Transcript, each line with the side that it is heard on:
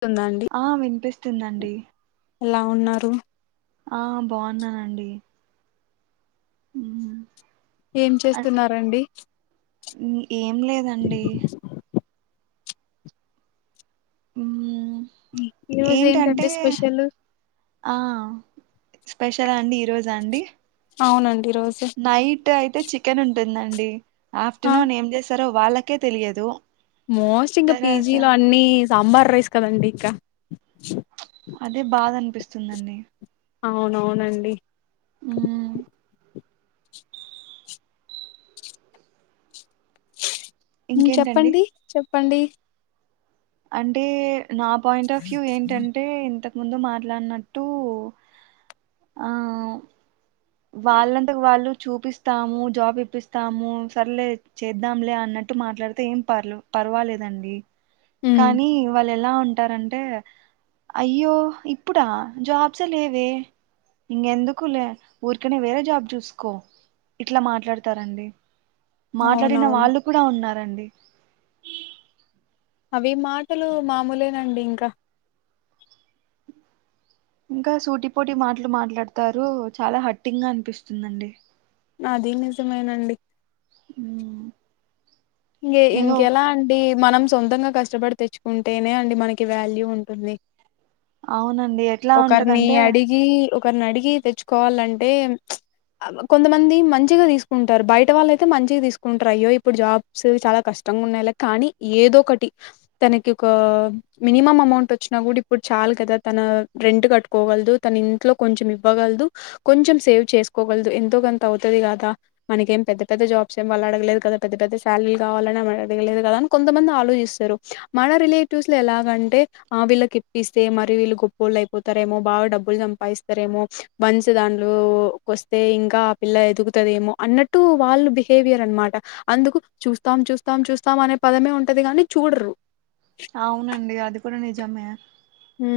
left: స్తుందా అండి
right: ఆ వినిపిస్తుందండి
left: ఎలా ఉన్నారు
right: ఆ బాగున్నానండి హుమ్
left: ఏం చేస్తున్నారంండి
right: ఏం లేదండి ఉ
left: ఈ రోజు ఏంటంటే స్పెషల్
right: ఆ స్పెషల్ అండి ఈ రోజ అండి
left: అవునం
right: నైట్ అయితే చికెన్ ఉన్ టున్ అండి
left: ఆ
right: ఆఫ్టర్నూన్ ఏం చేశారో వాళ్ళకే తెలియదు
left: మోస్ట్ ఇంకా
right: తర్వాత
left: పీజీ లో అన్ని సాంబార్ రైస్ కదండి ఇంకా
right: అదే బాధ అనిపిస్తుంది వస్తుందండి
left: అవునవునండి
right: హ ఇంకేంటండి
left: చెప్పండి చె ప్పండి
right: అంటే నా పాయింట్ ఆఫ్ వ్యూ ఏంటంటే ఇంత ముందు మాట్లాడినట్టు ఆ వాళ్ళంతకు వాళ్ళు చూపిస్తాము జాబ్ ఇప్పిస్తాము సరేలే చేద్దాంలే అన్నట్టు మాట్లాడితే ఏం పర్ పర్వాలేదండి
left: ఉమ్
right: కానీ వాళ్ళ ఎలా ఎలా ఉంటారంటే అయ్యో ఇప్పుడా జాబ్స్ లేవ ఇంకెందుకు లే ఊరికనే వేరే జాబ్ చూసుకో ఇట్లా మాట్లాడతారండి మాట్లాడిన
left: అవునవును
right: వాళ్ళు కూడా ఉన్నారు రండి
left: అవి మాటలు మామూలేనండి ఇంకా
right: ఇంకా సూటి పోటి మాటలు మాట్లాడతారు చాలా హట్టింగ్ అనిపిస్తుందండి
left: నాది నిజమేనండి
right: అ
left: ఇంక ఇంకెలా అండి మనం సొంతంగా కష్టపడి తెచ్చుకుంటేనే అండి మనకి వాల్యూ ఉంటుంది
right: అవునండి ఎట్లా
left: ఒకరిని
right: ఉంటదంటే
left: అడిగి ఒకరిని అడిగి తెచ్చుకోవాలంటే అంటే కొంతమంది మంచిగా తీసుకుంటారు బయట వాళ్ళు అయితే మంచిగా తీసుకుంటారు అయ్యో ఇప్పుడు జాబ్ చాలా కష్టంగా ఉన్నాయిలా కానీ ఏదో ఒకటి తనకి ఒక మినిమం అమౌంట్ వచ్చినా కూడా ఇప్పుడు చాలు కదా తన రెంట్ కట్టుకోగలదు తన ఇంట్లో కొంచెం ఇవ్వగలదు కొంచెం సేవ్ చేసుకోగలదు ఎంతో కొంత అవుతుది కదా మనక ఏం పెద్ద పెద్ద జాబ్స్ ఏంళ్ళు అడగలేదు కదా పెద్ద పెద్ద ాలలు కావాలని మనగలేదు కదా అని కొంతమంది ఆలోచిస్తారు మన రిలేటివ్స్ లో ఎలాగంటే ఆ వీళ్ళకిప్పిస్తే మరి వీళ్ళు గొప్పోళ్ళు అయిపోతారేమో బాగా డబ్బులు సంపాదిస్తారేమో మంచిదాంలోకి వస్తే ఇంకా ఆ పిల్ల ఎదుగుతదేమో అన్నట్టు వాళ్ళు బిహేవియర్ అనమాట అందుకు చూస్తాం చూస్తాం చూస్తాం అనే పదమే ఉంటది కాగాని చూడరు
right: అవునండి అది కూడా నిజమే
left: హ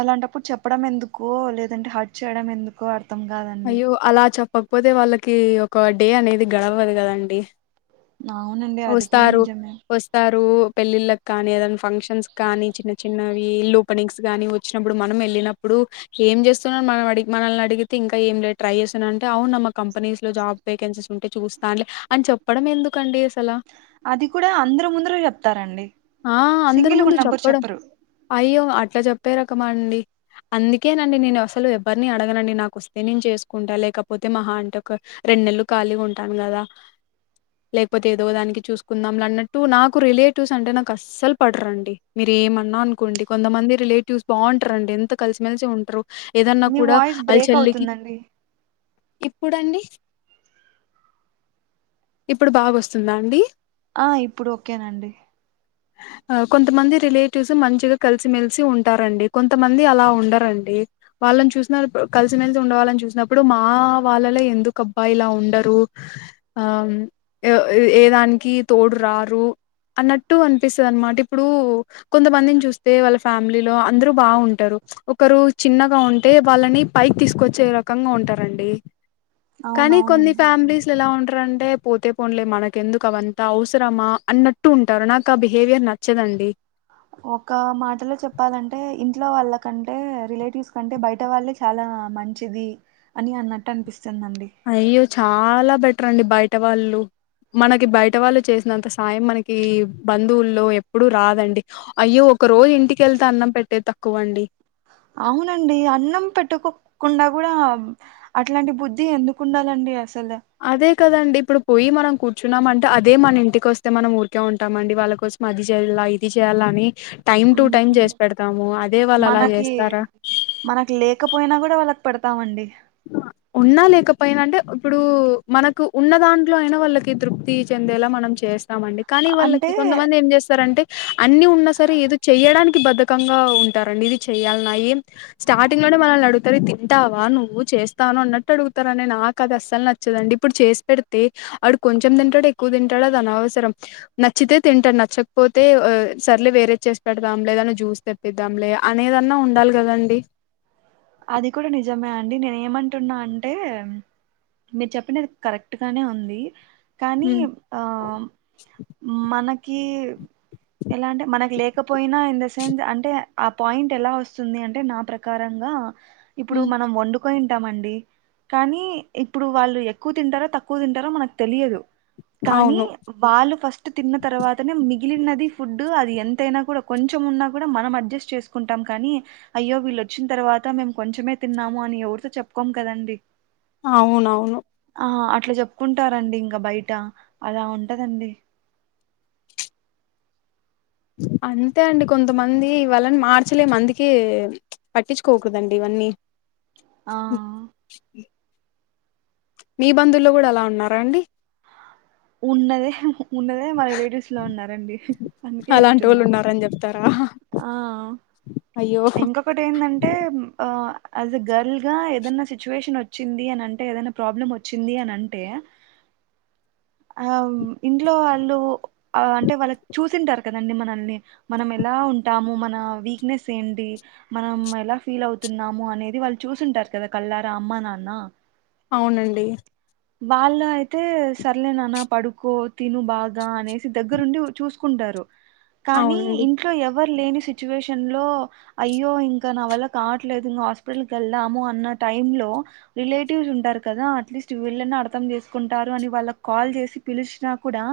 right: అలాంటప్పుడు చెప్పడం ఎందుకో లేదంటే హట్ చేయడం ఎందుకో అ
left: అయ్యో అలా చెప్ప కాకపోతే వాళ్ళకి ఒక డే అనేది గడవదు కదండి
right: అవునండి అది కూడా
left: వస్తస్తారు
right: నిజమే
left: వస్తస్తారు పెళ్ళిల్ కానిద ఫంక్షన్స్ కానీ చిన్న చిన్న ఇల్ ఓపెనింగ్స్ గాని వచ్చినప్పుడు మనం వెళ్ళినప్పుడు ఏం చేస్తున్నా మనం మనల్ని అడిగితే ఇంకా ఇ ఏం లేదు ట్రై చేశానంటే అవునుమ్ మా కంపెనీస్ లో జాబ్ వేకెన్సీస్ ఉంటే చూస్తానులే అని చెప్పడం ఎందుకండి అసలు
right: అది కూడా అందరు ముందర చెప్తారంండి
left: ఆ అందరి
right: సింగిల్గా ఉన్నప్పుడు చెప్పరు
left: ఇట్లా చెప్పే రకమా అండి అందుకేనండి నేను అసలు ఎవరిని అడగనండి నాకు వస్త నేను చేసుకుంటాలేకపోతే మహా అంటే ఒక రెండు నెలలు కలిగ ఉంటాను కదా లేకపోతే ఏదో దానికి చూసుకుందాంలే అన్నట్టు నాకు రిలేటివ్స్ అంటే నాకు అస్సలు పడరండి మీరు ఏమన్నా అనుకోండి కొంతమంది రిలేటివ్స్ బాగుంటారండి ఎంత కలిసిమెలిసి ఉంటారు. ఏదన్నా
right: మీ
left: కూడా
right: వాయిస్
left: వాళ్ళ
right: బ్రేక్
left: చెల్లికి
right: అవుతుందండి
left: ఇప్పుడుండి ఇప్పుడు బాగోస్తుందా అండి.
right: ఆ ఇప్పుడు ఓకేనండి
left: ఆ కొంతమంది రిలేటివ్స్ మంచిగా కలిసిమేలిసి ఉంటారం. డి కొంతమంది అలా ఉండరండి. వాళ్ళని చూసిన కలిసిమేలిసి ఉండావలని చూసినప్పుడు మా వాళ్ళలో ఎందుకు అబ్బాయిలా ఉండరు ఏదానికి తోడు రారు అన్నట్టు అనిపిస్తుంది అనమాట ఇప్పుడు కొంతమందిని చూస్తే వాళ్ళ ఫ్యామిలీలో అందరు బాగుంటారు. ఒకరు చిన్నగా ఉంటే వాళ్ళని పై తీసుకొచ్చే రకంగా ఉంటారండి. కానీ కొన్ని
right: అవునవునండి నిజమే
left: ఫ్యామిలీస్లో ఎలా ఉంటారు అంటే. పోతే పోనలే మనకెందుకు అవంతా అవసరమా అన్నట్టు ఉంటారు నాకు ఆ బిహేవియర్ నచ్చదండి
right: ఒక మాటలో చెప్పాలంటే ఇంట్లో వాళ్ళ కంటే రిలేటివ్స్ కంటే బయట వాళ్ళే చాలా మంచిది. అని అన్నట్టు అనిపిస్తుంది.
left: అయ్యో చాలా బట్ రండి బయట వాళ్ళు మనకి బయట వాళ్ళు చేసినంత సాయం మనకి బంధువుల్లో ఎప్పుడు రాదండి అయ్యో ఒక రోజు ఇంటికెళ్తే అన్నం పెట్టేది తక్కువండి.
right: అవునండి అన్నం పెట్టుకోకుండా కూడా అట్లాంటి బుద్ధి ఎందుకు ఉండాలండి అస చల
left: అదే కదండి ఇప్పుడు పోయి మనం కూర్చున్నామ అంటే అదే మన ఇంటికి వస్తే మనం ఊరికే ఉంటామండి వాళ్ళ కోసం అది చేయాల ఇది చేయ్యాల అని టైమ్ టు టైం
right: మ్మ్.
left: చేసి పెడతాము అదే వాళ్ళు అలా
right: మనకి
left: చేస్తారా.
right: పడతామండి
left: ఉన్నా లేకపోయినా అంటే ఇప్పుడు మనకు ఉన్న దాంట్లో అయినా వాళ్ళకి తృప్తి చెందేలా మనం చేస్తం ఇస్తామండి కానీ వాళ్ళకి
right: అంటే
left: కొంతమంది ఏం చేస్తారంటే అన్ని ఉన్నా సరే ఏదో చెయడానికి బధకంగా ఉంటారండి ఇది చెయాలన్నాయి స్టార్టింగ్ లోనే మనల్ని అడుగుతారు తింటావా నువ్వు చేస్తాను అన్నట్టు అడుగుతారుని నాకు అది అస్సలు నచ్చదండి ఇప్పుడు చేసి పెడితే వాడు కొంచెం తింటాడు ఎక్కువ తింటాడు అది అనవసరం నచ్చితే తింటాడు నచ్చకపోతే సర్లే వేరే చేసి పెడదాం లేదాని జ్యూస్ తెప్పిద్దాం లే అనేదన్నా ఉండాలి కదండి
right: అది కూడా నిజమే అండి నేను ఏమంటున్నా అంటే మీరు చెప్పినది కరెక్టుగా నే ఉంది కానీ ఆ మన కి ఎలా అంటే మనకు లేకపోయినా ఇన్ ద సెన్స్ అంటే ఆ పాయింట్ ఎలా వస్తుంది అంటే నా ప్రకారంగా. ఇప్పుడు
left: ఉమ్
right: మనం వొండు కొని తక్కువ తింటామండి కానీ ఇప్పుడు వాళ్ళు ఎక్కువ తింటారో తక్కువ తింటారో మనకు తెలియదు కానీ
left: అవును
right: వాళ్ళు ఫస్ట్ తిన్న తర్వాతనే మి మిగిలినది ఫుడ్ అది ఎంతైనా కూడా కొంచెం ఉన్నా కూడా మనం అడ్జస్ట్ చేసుకుంటాం కానీ అయ్యో వీళ్ళు వచ్చిన తర్వాత మేము కొంచెమే తిన్నాము అని ఎవరితో చెప్పుకోం కదండి
left: అవునవును
right: ఆ అట్లా చెప్పుకుంటారండి ఇంకా బయట అలా ఉంటదండి
left: అంతే అండి కొంతమంది. ఇవాళని మార్చలే అందుకే పట్టించుకోకూదండి ఇవన్నీ
right: ఆ
left: మీ బంధువుల్లో కూడా అలా ఉన్నారా అండి
right: ఉన్నది ఉన్నదే మా రిలేటివ్స్ లో ఉన్నారండి అందుకే
left: అలాంటి
right: చెప్తున్న
left: వాళ్ళు ఉన్నారని చెప్తారా
right: ఆ
left: అయ్యో
right: ఇంకొకటి ఏంటంటే ఆ అ యాజ్ ఎ గర్ల్ గా ఏదనా సిచ్యువేషన్ వచ్చింది అని అంటే ఏదనా ప్రాబ్లం వచ్చింది అని అంటే ఇంట్లో వాళ్ళు అంటే వాళ్ళకి చూసింటారు కదండి మనల్ని మనం ఎలా ఉంటాము మన వీక్నెస్ ఏడి మనం ఎలా ఫీల్ అవుతున్నాము అనేది వాళ్ళు చూసుంటారు కదా కళ్ళారా అమ్మ నాన్న
left: అవునండి
right: వాళ్ళ అయితే సర్లేనన్న పడుకో తిను బాగా అనేసి దగ్గరుండి చూసుకుంటారు కానీ
left: అవునండి
right: ఇంట్లో ఎవ లేని సిచ్యుేషన్ లో అయ్యో ఇంకా నా వల్ల కావట్లేదు ఇం హాస్పిటల్ వెళ్ళాము అన్న టై లో రిలేటివ్స్ ఉంటారు కదా అట్లీస్ట్ వీళ్ళని అర్థం చేసుకుంటారు అని వాళ్ళ కాల్ చేసి పిలిచిన కూడా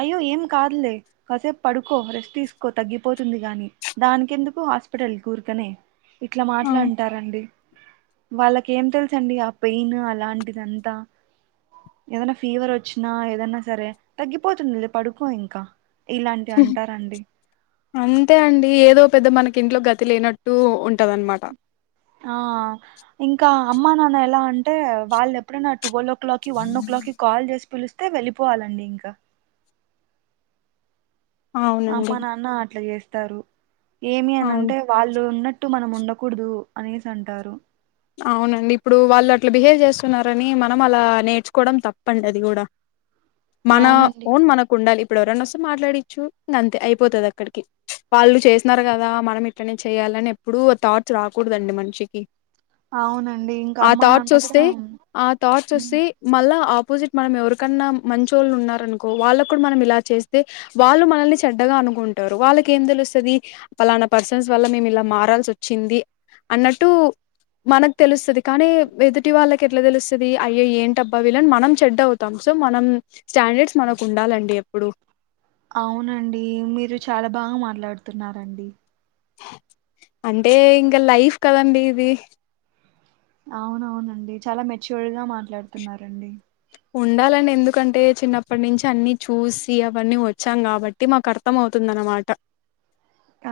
right: అయ్యో ఏం కాదులే కాసేపు పడుకో రెస్ట్ తీసుకో తగ్గిపోతుంది కాగాని దానిక ఎందుకు హాస్పిటల్ కూర్కనే ఇట్లా
left: ఆ
right: మాట్లా అంటారండి వాళ్ళకి ఏం తెలుస అండి ఆ పెయిన్ అలాంటిది అంతా ఏదనా ఫీవర్ వచ్చిన ఏదైనా సరే తగ్గిపోతుంది పడుకో ఇంకా ఇలాంటివి అంటారండి
left: అంతే అండి ఏదో పెద్ద మనకి ఇంట్లో గతి లేనట్టు ఉంటద అనమాట
right: ఆ ఇంకా అమ్మా నాన్న ఎలా అంటే వాళ్ళు ఎప్పుడైనాటుగోల్ కలాకి వన్ ఓ కలాక్ కి కాల్ చేసి పిలుస్త అయితే వెళ్ళిపోవాలండి ఇంకా
left: అవునండి
right: అమ్మ నాన్న అట్లా చేస్త తరు ఏమి అని
left: అవును
right: అంటే వాళ్ళు ఉన్న చుటు మనం ఉండకూడదు అనేసి అంటారు
left: అవునండి ఇప్పుడు వాళ్ళు అట్లా బిహేవ్ చేస్తున్నారని మనం అలా నేర్చుకోవడం తప్పండి అది కూడా మన
right: అవునండి
left: ఓన్ మనకు ఉండాలి ఇప్పుడుెవరనా వస్తే మాట్లాడిచ్చు అంతే అయిపోతుంది అక్కడికి వాళ్ళు చేసినన్నారు కదా మనం ఇట్లనే చేయాలని ఎప్పుడూ థాట్స్ రాకూడదండి మనిషికి
right: అవునండి ఇంకా
left: ఆ
right: అమ్మ
left: థాట్స్
right: నాన్న కూడా
left: వస్తే ఆ థాట్స్ వస్తే మళ్ళా ఆ అపోజిట్ మనం ఎవరికన్నా మంచి వాళ్ళు ఉన్నారనుకో వాళ్ళకు కూడా మనం ఇలా చేస్తే వాళ్ళు మనల్ని చెడ్డగా అనుకుంటారు వాళ్ళకి ఏం తెలుస్తుంది పలానా పర్సన్స్ వల్ల మేము ఇలా మారాల్సి వచ్చింది అన్నట్టు మనకు తెలుస్తుంది కానీ ఎదుటి వాళ్ళకి ఎట్లా తెలుస్తుంది అయ్య ఏంట అబ్బా వీలని మనం చెడ్డ అవుతాం సో మనం స్టాండర్డ్స్ మనకు ఉండాలండి ఎప్పుడు
right: అవునండి మీరు చాలా బాగా మాట్లాడుతున్నారండి
left: అంటే ఇంకా లైఫ్ కదండి ఇది
right: అవునవునండి చాలా మెచ్యూర్ గా మాట్లాడుతున్నడి
left: ఉండాలని ఎందుకంటే చిన్నప్పటి నుంచి అన్ని చూసి అవన్నీ వచ్చాం కాబట్టి మాకు అర్థం అవుతుంది అన్నమాట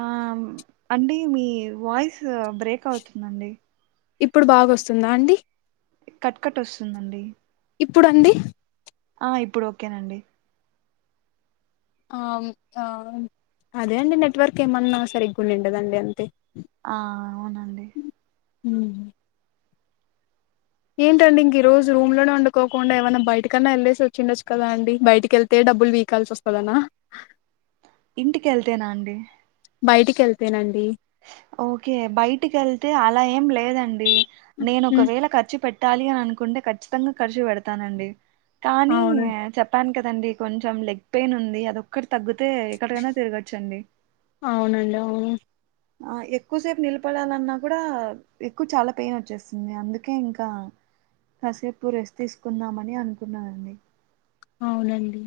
right: ఆ అంటే మీ వాయిస్ బ్రేక్ అవుతుందండి
left: ఇప్పుడు బాగాస్తుందా అండి
right: కట్కట్ వస్తుందండి
left: ఇప్పుడుండి
right: ఆ ఇప్పుడు ఓకేనండి
left: ఆ ఆ అదే అండి నెట్వర్క్ ఏమన్నా సరే ఎ్గుని ఉండదండి అంతే
right: ఆ అవునండి
left: హ ఏంటండి ఇంక ఈ రోజు రూమ్ లోనే వండుకోకుండా ఏమన్నా బయటకన్నా వెళ్ళేసి వచ్చిండొచ్చు కదా అండి బయటికి వెళ్తే డబ్బులు వీకాల్సి వస్తుందనా
right: ఇంటికి వెళ్తేనా అండి
left: బయటికి వెళ్తేనండి
right: ఓకే బయటికి వెళ్తే అలా ఏం లేదండి నేను ఒకవే కఖర్చి పెట్ టాలి అని అనుకుంటే ఖచ్చితంగా ఖర్చు పెడతానండి. కానీ
left: అవునండి
right: చెప్పాన్. కదండి కొంచెం లెగ్ పెయిన్ ఉంది. అది ఒక్క తగ్గితే ఎక్కడికైనా తిరగచ్చండి.
left: అవునండి అవును
right: ఆ ఎక్కువసేపు నిలబడాలన్నా కూడా ఎక్కువ చాలా పెయిన్ వచ్చేస్తుంది. అందుకే ఇంకా కాసేపు రెస్ట్ తీసుకుందామని అనుకున్నానండి.
left: అవునండి.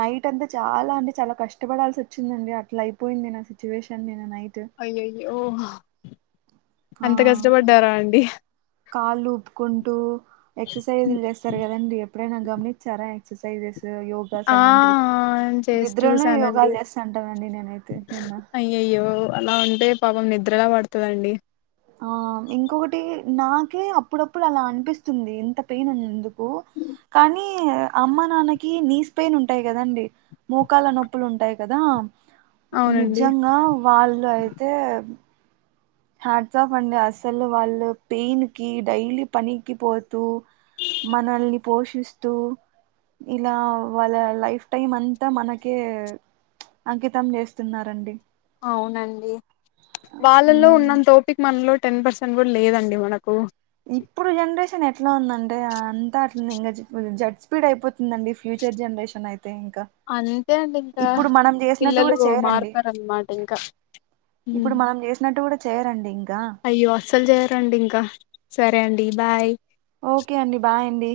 right: నైట్ అంతే చాలా అంటే చాలా కష్టపడాల్సి వచ్చిందండి. అట్లా అయిపోయింది నా సిచ్యువేషన్ నిన నైట్
left: అయ్యయో కు
right: ఆ
left: అంత కష్టపడ్డారా అండి.
right: కాళ్ళు ఊపుకుంటూ ఎక్ససైజ్లు చేస్సారు కదండి. ఎప్పుడైనా గమనిచ్చారా ఎక్ససైస్ స్ యోగాస్
left: ఆ
right: అలాంటివి
left: చేసి
right: నిద్ద్రనే
left: చూసానండి
right: యోగాలు చేస్సంటానండి నేనైతే నిన్న
left: అయ్యయ్యో అలా ఉంటే పాపం నిద్రలా పడతదండి.
right: ఆ ఇంకొకటి నాకే అప్పుడప్పుడు అలా అనిపిస్తుంది. ఇంత పెయిన్ ఎందుకు కానీ అమ్మ నాన్నకి నీస్ పెయిన్ ఉంటాయ్ కదండి. మోకాల నొప్పులు ఉంటాయ్ కదా.
left: అవునండి
right: నిజంగా వాళ్ళు అయితే హాట్సాఫ్ అండి అసలు వాళ్ళు పెయిన్ కి డైలీ పనికి పోతూ మనల్ని పోషిస్తూ ఇలా వాళ్ళ లైఫ్ టైమ్ అంతా మనకే చ్ అంకితం చేస్తున్నారండి. ఉమ్.
left: మన్ తోటిక్ మ లో టెన్ పర్సెంట్ కూడా లేదండి. మనకు
right: ఇప్పుడు జనరేషన్ ఎట్లా ఉందంటే అంతా అట్లా ఇంగ జ జడ్ స్పీడ్ అయిపోతుందండి. ఫ్యూచర్ జనరేషన్ అయ్
left: అంతే అండి ఇంకా
right: మనం చేసినట్టు
left: పిల్లలు
right: కూడా చేయరండి
left: మారుతారన్నమాట ఇంకా ఉ
right: ఇప్పుడు మనం చేసినట్టు కూడా చేయరండి ఇంకా
left: అయ్యో అస్సలు చేయరండి. ఇంకా సరే అండి బాయ్.
right: ఓకే అండి బాయండి.